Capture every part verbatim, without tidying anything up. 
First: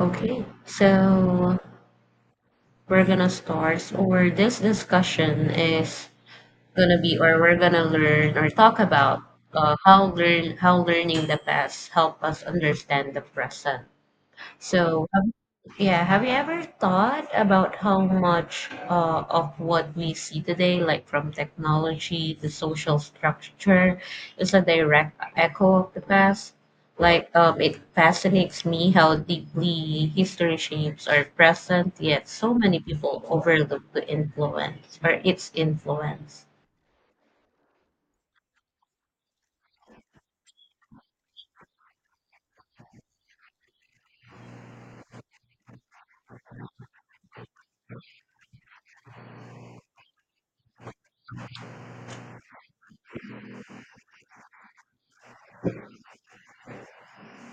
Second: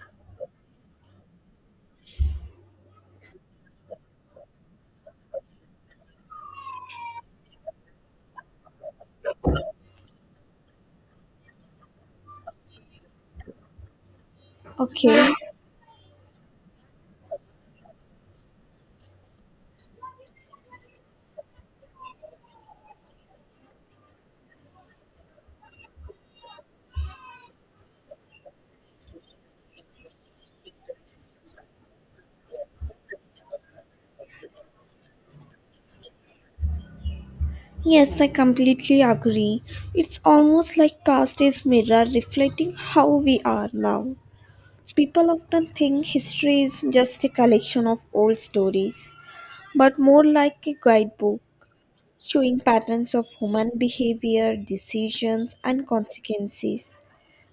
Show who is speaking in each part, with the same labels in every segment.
Speaker 1: Okay, so we're gonna start, or this discussion is gonna be, or we're gonna learn or talk about uh, how learn how learning the past help us understand the present. So
Speaker 2: Okay.
Speaker 1: yeah, have you ever thought about how much uh, of what we see today, like from technology to social structure, is a direct echo of the past? Like, um, it fascinates me how deeply history shapes our present, yet so many people overlook the influence or its influence.
Speaker 2: Yes, I completely agree. It's almost like past is mirror reflecting how we are now. People often think history is just a collection of old stories, but more like a guidebook showing patterns of human behavior, decisions, and consequences.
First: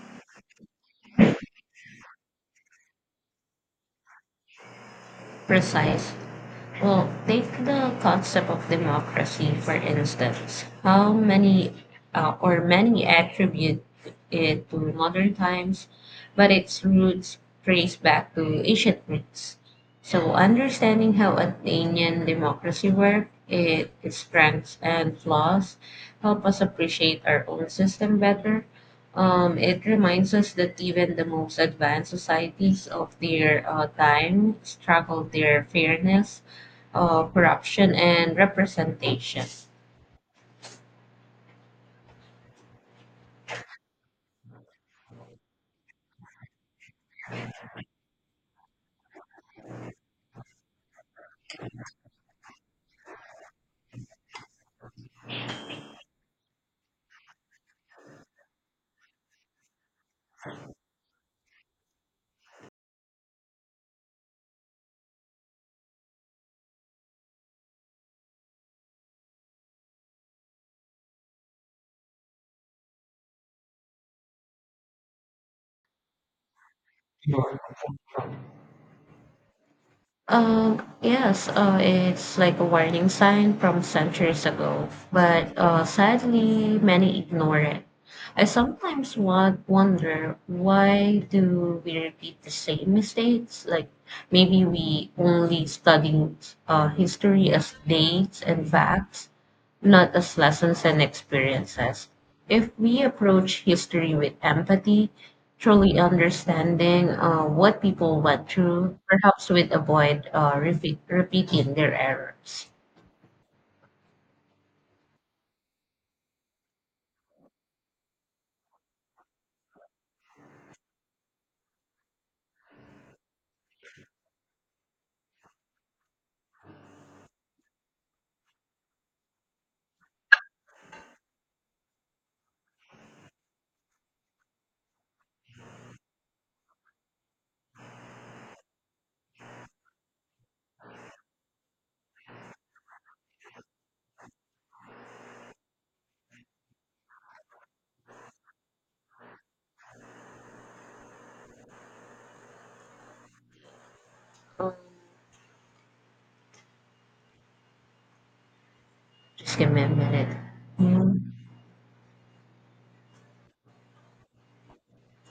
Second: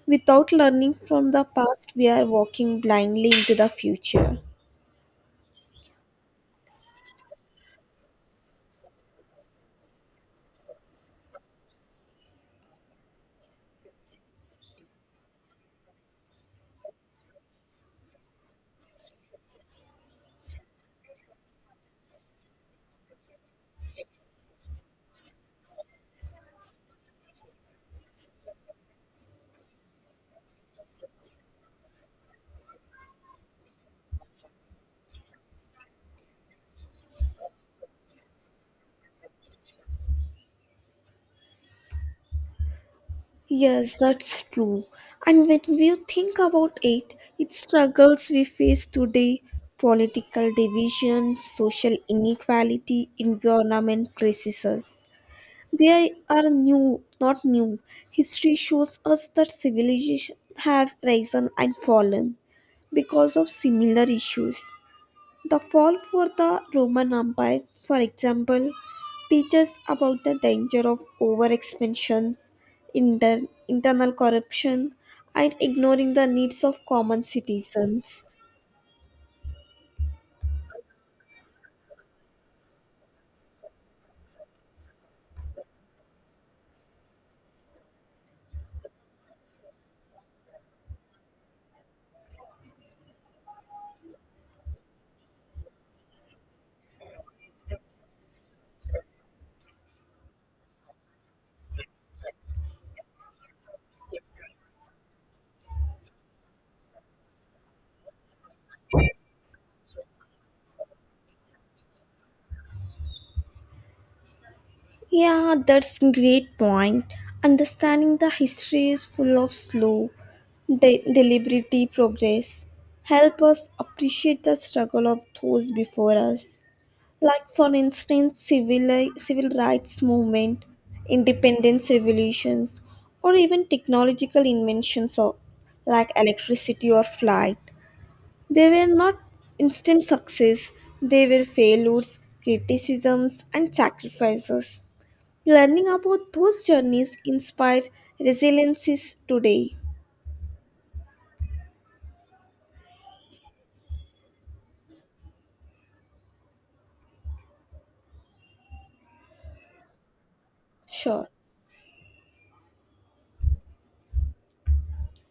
Speaker 2: Without learning from the past, we are walking blindly into the future.
Speaker 1: Precise. Well, take the concept of democracy, for instance. How many uh, or many attribute it to modern times, but its roots trace back to ancient Greece. So, understanding how Athenian democracy worked, it, its strengths and flaws, help us appreciate our own system better. Um, it reminds us that even the most advanced societies of their uh, time struggled their fairness uh, corruption and representation.
Speaker 2: Yes, that's true. And when we think about it, its struggles we face today political division, social inequality, environment crises. They are new, not new. History shows us that civilizations have risen and fallen because of similar issues. The fall for the Roman Empire, for example, teaches about the danger of overexpansion, inter- internal corruption, and ignoring the needs of common citizens.
Speaker 1: Um, yes, uh, it's like a warning sign from centuries ago, but uh, sadly, many ignore it. I sometimes want, wonder, why do we repeat the same mistakes? Like maybe we only study uh, history as dates and facts, not as lessons and experiences. If we approach history with empathy, truly understanding uh, what people went through, perhaps we'd avoid uh, repeat, repeating their errors.
Speaker 2: Yeah, that's great point. Understanding the history is full of slow, de- deliberate progress. Help us appreciate the struggle of those before us, like for instance civil civil rights movement, independence revolutions, or even technological inventions of like electricity or flight. They were not instant success, they were failures, criticisms, and sacrifices. Learning about those journeys inspire resiliences today.
Speaker 1: Um, Just give me a minute.
Speaker 2: Sure.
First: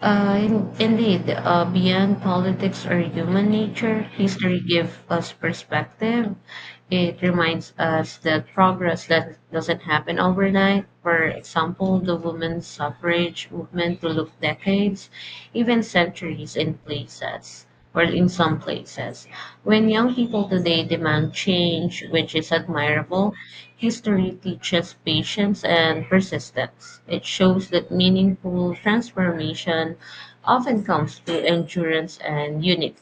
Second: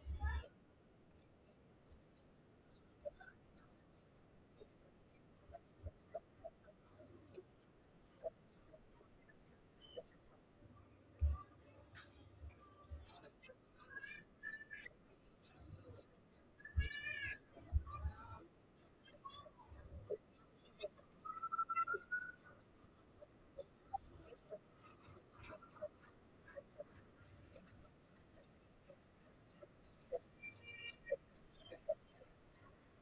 Speaker 1: Uh, in- indeed, uh, beyond politics or human nature, history gives us perspective. It reminds us that progress that doesn't happen overnight. For example, the women's suffrage movement took decades, even centuries in places, or in some places. When young people today demand change, which is admirable, history teaches patience and persistence. It shows that meaningful transformation often comes through endurance and unity.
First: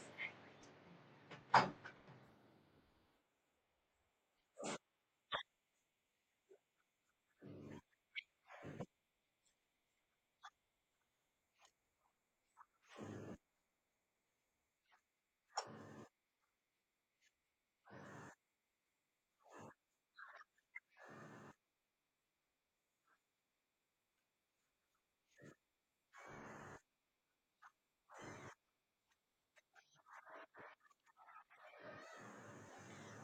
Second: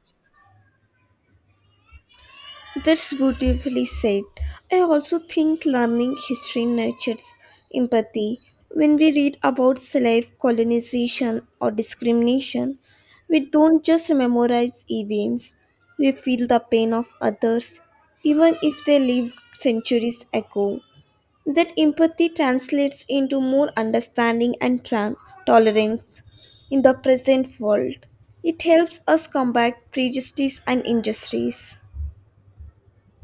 Speaker 2: That's beautifully said. I also think learning history nurtures empathy. When we read about slave colonization or discrimination, we don't just memorize events, we feel the pain of others, even if they lived centuries ago. That empathy translates into more understanding and tran- tolerance in the present world. It helps us combat prejudice and injustice.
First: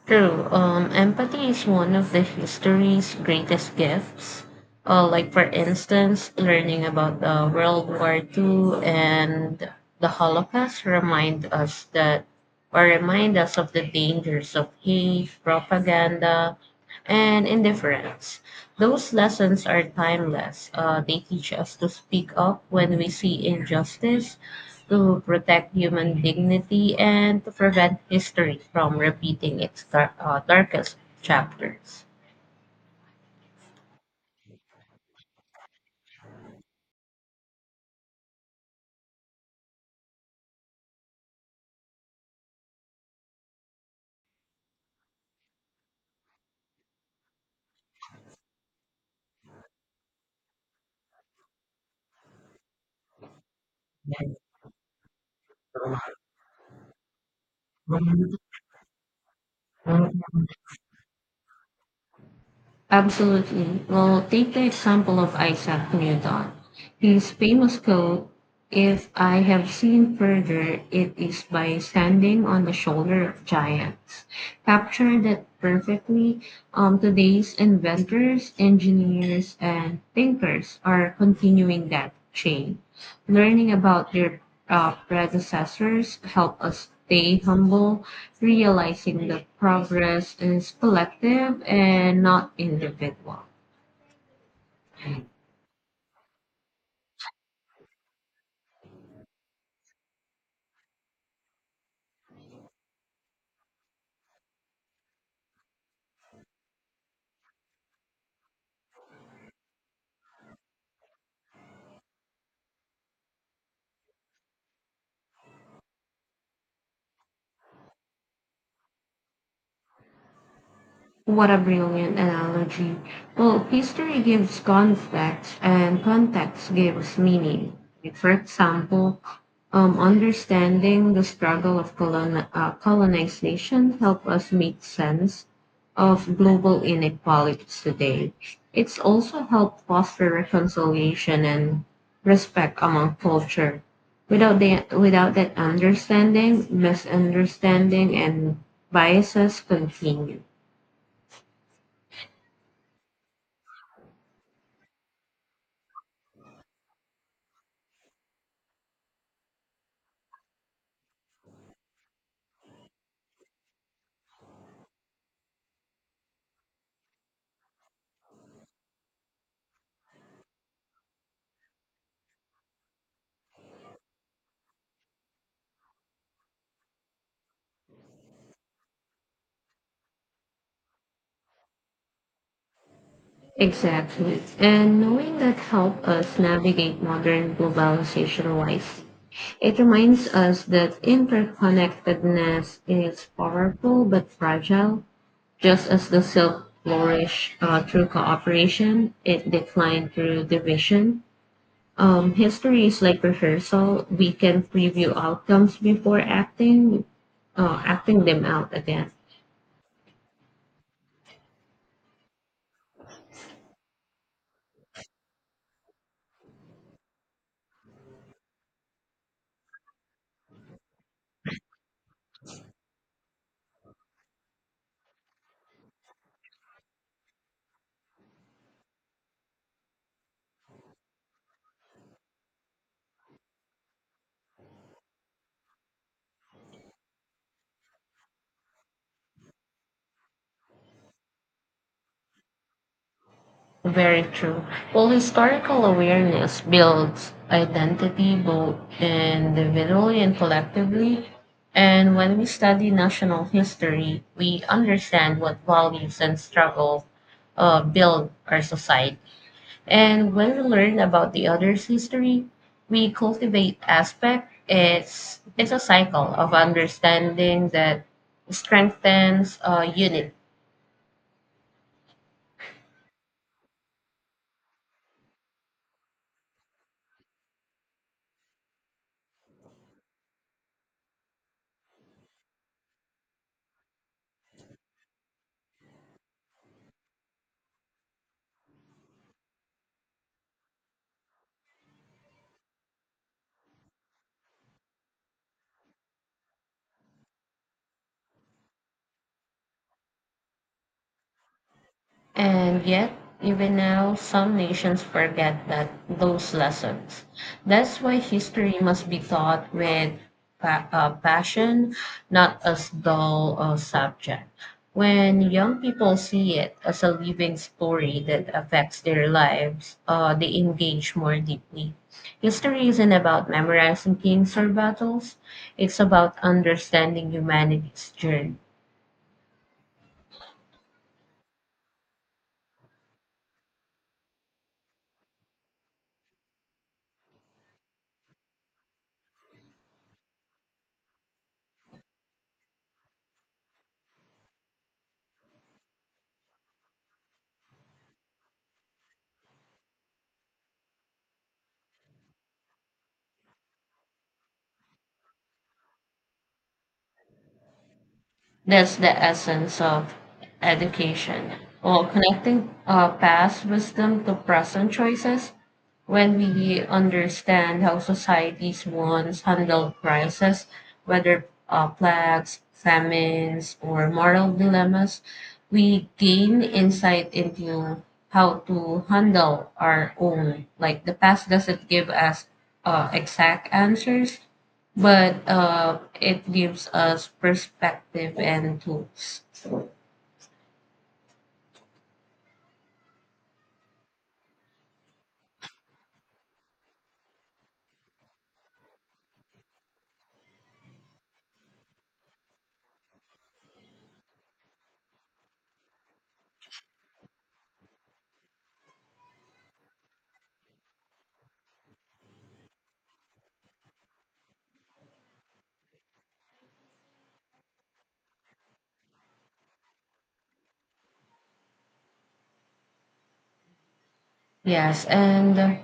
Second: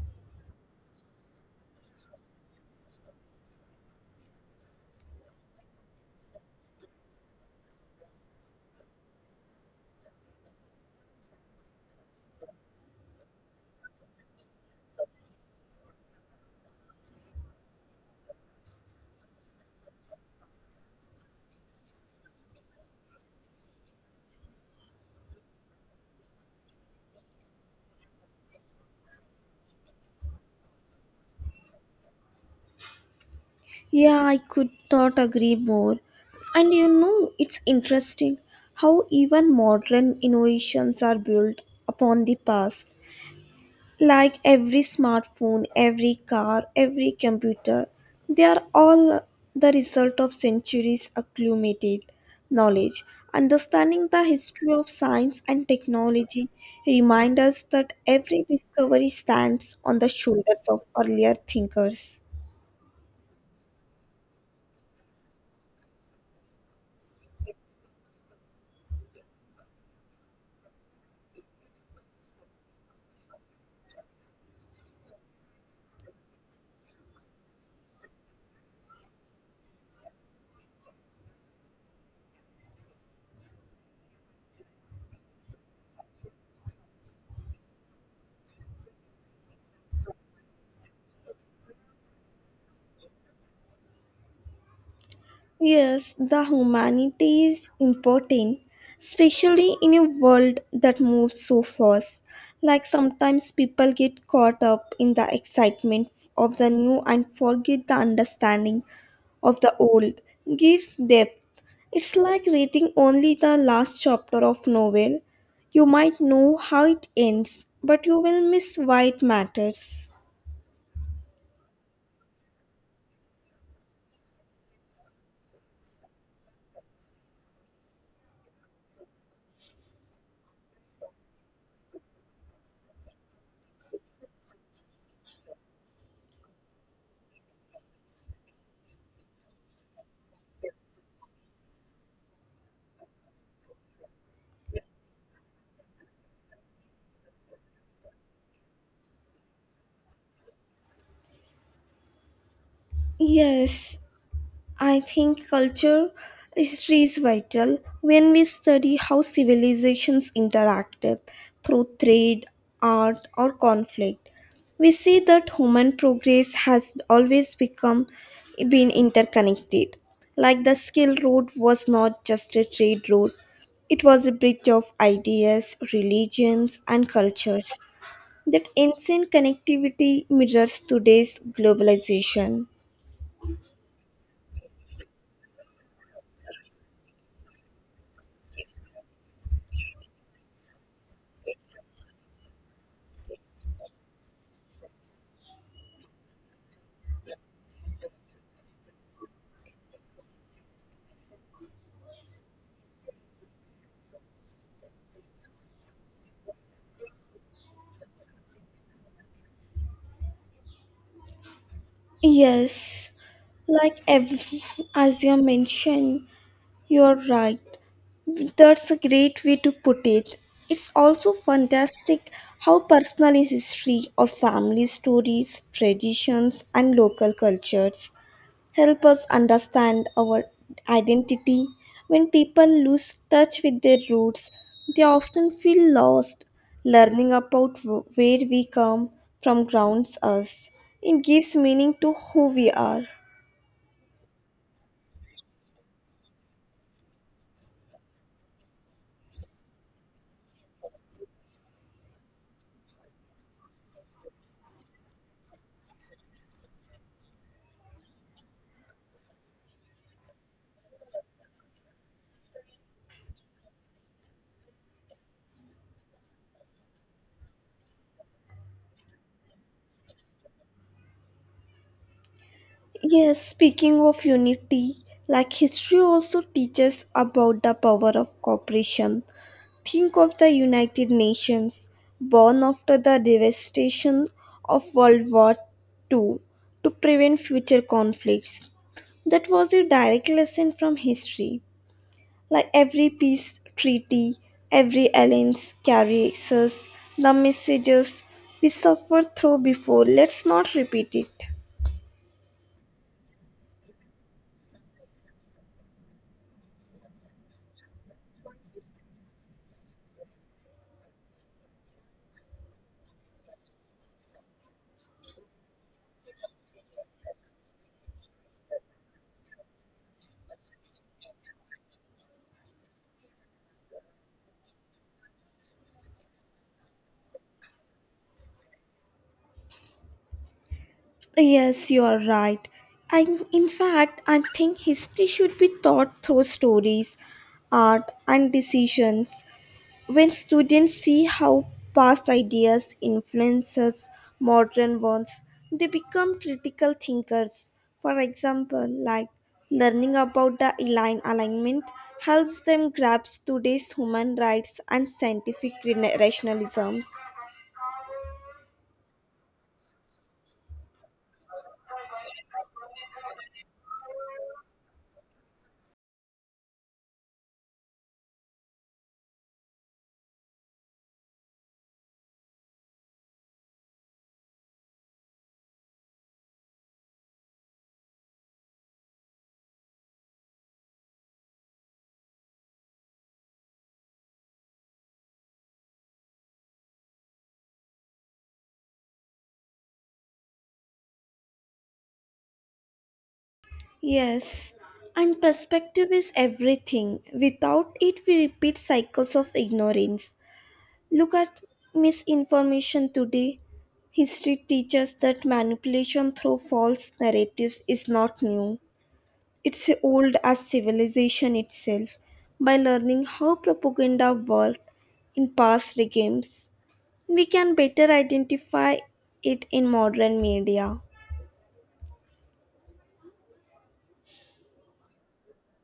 Speaker 1: True. Um, empathy is one of the history's greatest gifts. Uh, like, for instance, learning about the World War Two and the Holocaust remind us that, or remind us of the dangers of hate, propaganda, and indifference. Those lessons are timeless. Uh, they teach us to speak up when we see injustice to protect human dignity and to prevent history from repeating its dar- uh, darkest chapters.
Speaker 2: Yeah, I could not agree more. And you know, it's interesting how even modern innovations are built upon the past. Like every smartphone, every car, every computer, they are all the result of centuries accumulated knowledge. Understanding the history of science and technology reminds us that every discovery stands on the shoulders of earlier thinkers.
Speaker 1: Absolutely. Well, take the example of Isaac Newton. His famous quote, "If I have seen further, it is by standing on the shoulder of giants," captured that perfectly. Um, today's inventors, engineers, and thinkers are continuing that chain. Learning about their uh, predecessors help us stay humble, realizing that progress is collective and not individual.
Speaker 2: Yes, the humanity is important, especially in a world that moves so fast. Like sometimes people get caught up in the excitement of the new and forget the understanding of the old. Gives depth. It's like reading only the last chapter of novel. You might know how it ends, but you will miss why it matters.
Speaker 1: What a brilliant analogy. Well, history gives context and context gives meaning. Like, for example, um, understanding the struggle of colon- uh, colonization help us make sense of global inequalities today. It's also helped foster reconciliation and respect among culture. Without, the, without that understanding, misunderstanding and biases continue.
Speaker 2: Yes, I think culture history is vital when we study how civilizations interacted through trade, art, or conflict. We see that human progress has always become been interconnected. Like the skill road was not just a trade road, it was a bridge of ideas, religions, and cultures. That ancient connectivity mirrors today's globalization.
Speaker 1: Exactly. And knowing that help us navigate modern globalization wise, it reminds us that interconnectedness is powerful but fragile. Just as the silk flourished uh, through cooperation, it declined through division. Um, history is like rehearsal. We can preview outcomes before acting, uh, acting them out again.
Speaker 2: Yes, like every, as you mentioned, you're right. That's a great way to put it. It's also fantastic how personal is history or family stories, traditions, and local cultures help us understand our identity. When people lose touch with their roots, they often feel lost. Learning about wh- where we come from grounds us. It gives meaning to who we are.
Speaker 1: Very true. Well, historical awareness builds identity both individually and collectively. And when we study national history, we understand what values and struggles uh, build our society. And when we learn about the other's history, we cultivate aspect. It's, it's a cycle of understanding that strengthens uh, unity.
Speaker 2: Yes, speaking of unity, like history also teaches about the power of cooperation. Think of the United Nations, born after the devastation of World War Two, to prevent future conflicts. That was a direct lesson from history. Like every peace treaty, every alliance carries us the messages we suffered through before. Let's not repeat it.
Speaker 1: And yet, even now, some nations forget that those lessons. That's why history must be taught with pa- uh, passion, not as dull a subject. When young people see it as a living story that affects their lives, uh, they engage more deeply. History isn't about memorizing kings or battles. It's about understanding humanity's journey.
Speaker 2: Yes, you are right. I, in fact, I think history should be taught through stories, art, and decisions. When students see how past ideas influences modern ones, they become critical thinkers. For example, like learning about the align alignment helps them grasp today's human rights and scientific rena- rationalisms.
Speaker 1: That's the essence of education, or connecting uh, past wisdom to present choices. When we understand how societies once handled crises, whether uh, plagues, famines, or moral dilemmas, we gain insight into how to handle our own. Like the past doesn't give us uh, exact answers, but uh, it gives us perspective and tools.
Speaker 2: Yes, and perspective is everything. Without it, we repeat cycles of ignorance. Look at misinformation today. History teaches that manipulation through false narratives is not new. It's old as civilization itself. By learning how propaganda worked in past regimes, we can better identify it in modern media.
Speaker 1: Yes, and uh,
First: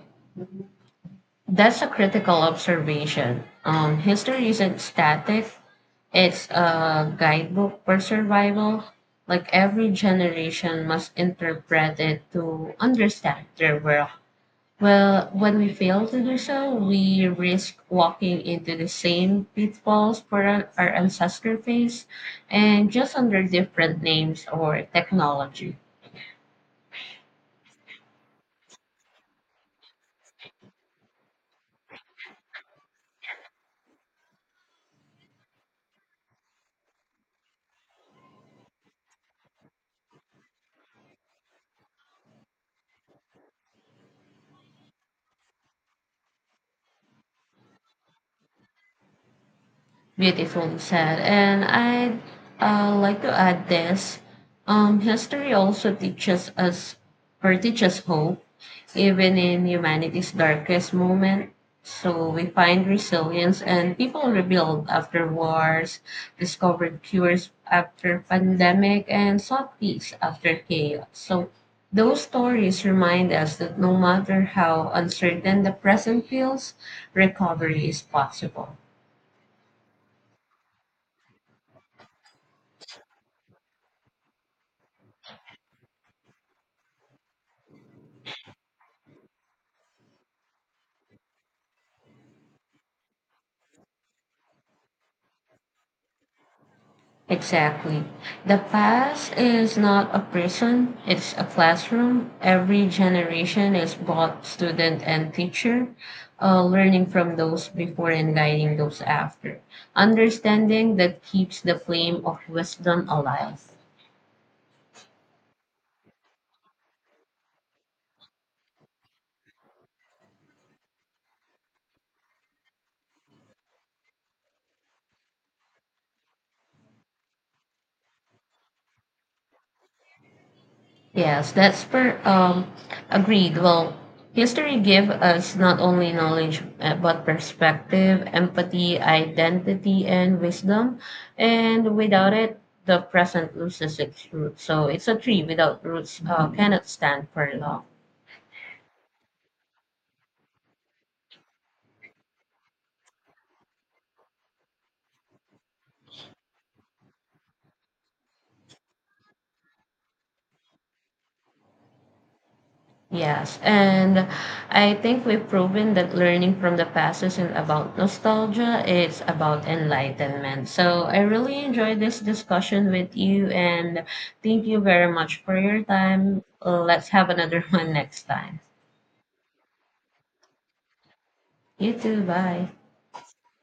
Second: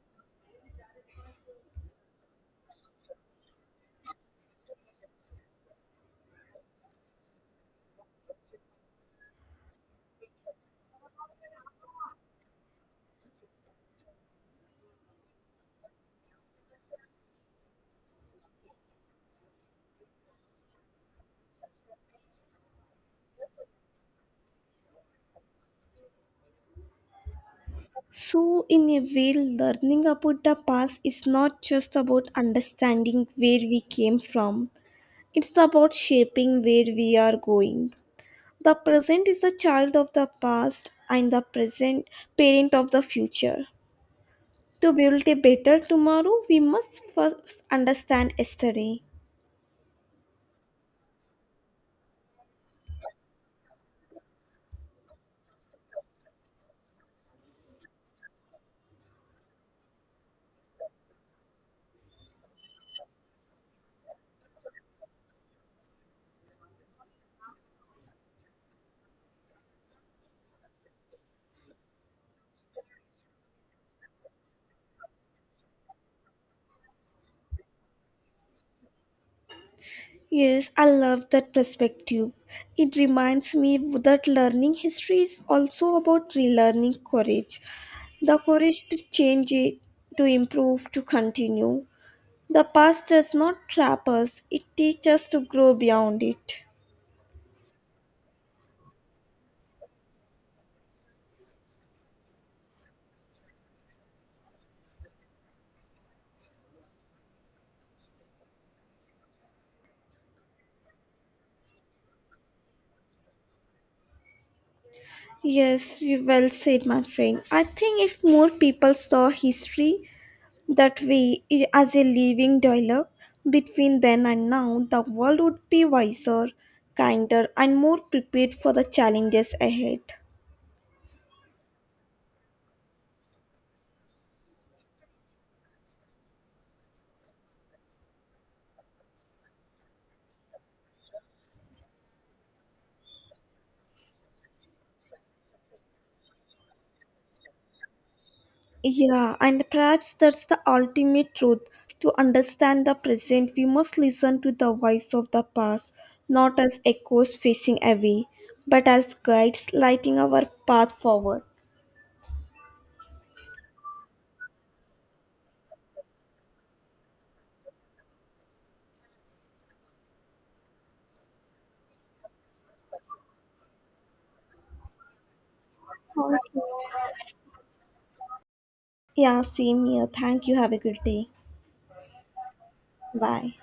Speaker 1: that's a critical observation. Um, history isn't static, it's a guidebook for survival. Like every generation must interpret it to understand their world. Well, when we fail to do so, we risk walking into the same pitfalls for our our ancestor phase and just under different names or technology.
Speaker 2: So, in a way, learning about the past is not just about understanding where we came from, it's about shaping where we are going. The present is the child of the past and the present parent of the future. To build a better tomorrow, we must first understand yesterday.
Speaker 1: Beautifully said. And I'd uh, like to add this. Um, history also teaches us or teaches hope, even in humanity's darkest moment. So we find resilience and people rebuild after wars, discovered cures after pandemic, and sought peace after chaos. So those stories remind us that no matter how uncertain the present feels, recovery is possible.
Speaker 2: Yes, I love that perspective. It reminds me that learning history is also about relearning courage. The courage to change it, to improve, to continue. The past does not trap us, it teaches us to grow beyond it.
Speaker 1: Exactly. The past is not a prison, it's a classroom. Every generation is both student and teacher, uh, learning from those before and guiding those after. Understanding that keeps the flame of wisdom alive.
Speaker 2: Yes, you well said, my friend. I think if more people saw history that way, i- as a living dialogue between then and now, the world would be wiser, kinder, and more prepared for the challenges ahead.
Speaker 1: Yes, that's per um agreed. Well, history give us not only knowledge uh, but perspective, empathy, identity, and wisdom. And without it, the present loses its roots. So it's a tree without roots uh, cannot stand for long.
Speaker 2: Yeah, and perhaps that's the ultimate truth. To understand the present, we must listen to the voice of the past, not as echoes facing away, but as guides lighting our path forward.
Speaker 1: Yes, and I think we've proven that learning from the past isn't about nostalgia, it's about enlightenment. So I really enjoyed this discussion with you and thank you very much for your
Speaker 2: Thank
Speaker 1: time. Let's have
Speaker 2: you.
Speaker 1: another one next time.
Speaker 2: Yeah, same here. Thank you. Have a good day.
Speaker 1: You too, bye.
Speaker 2: Bye.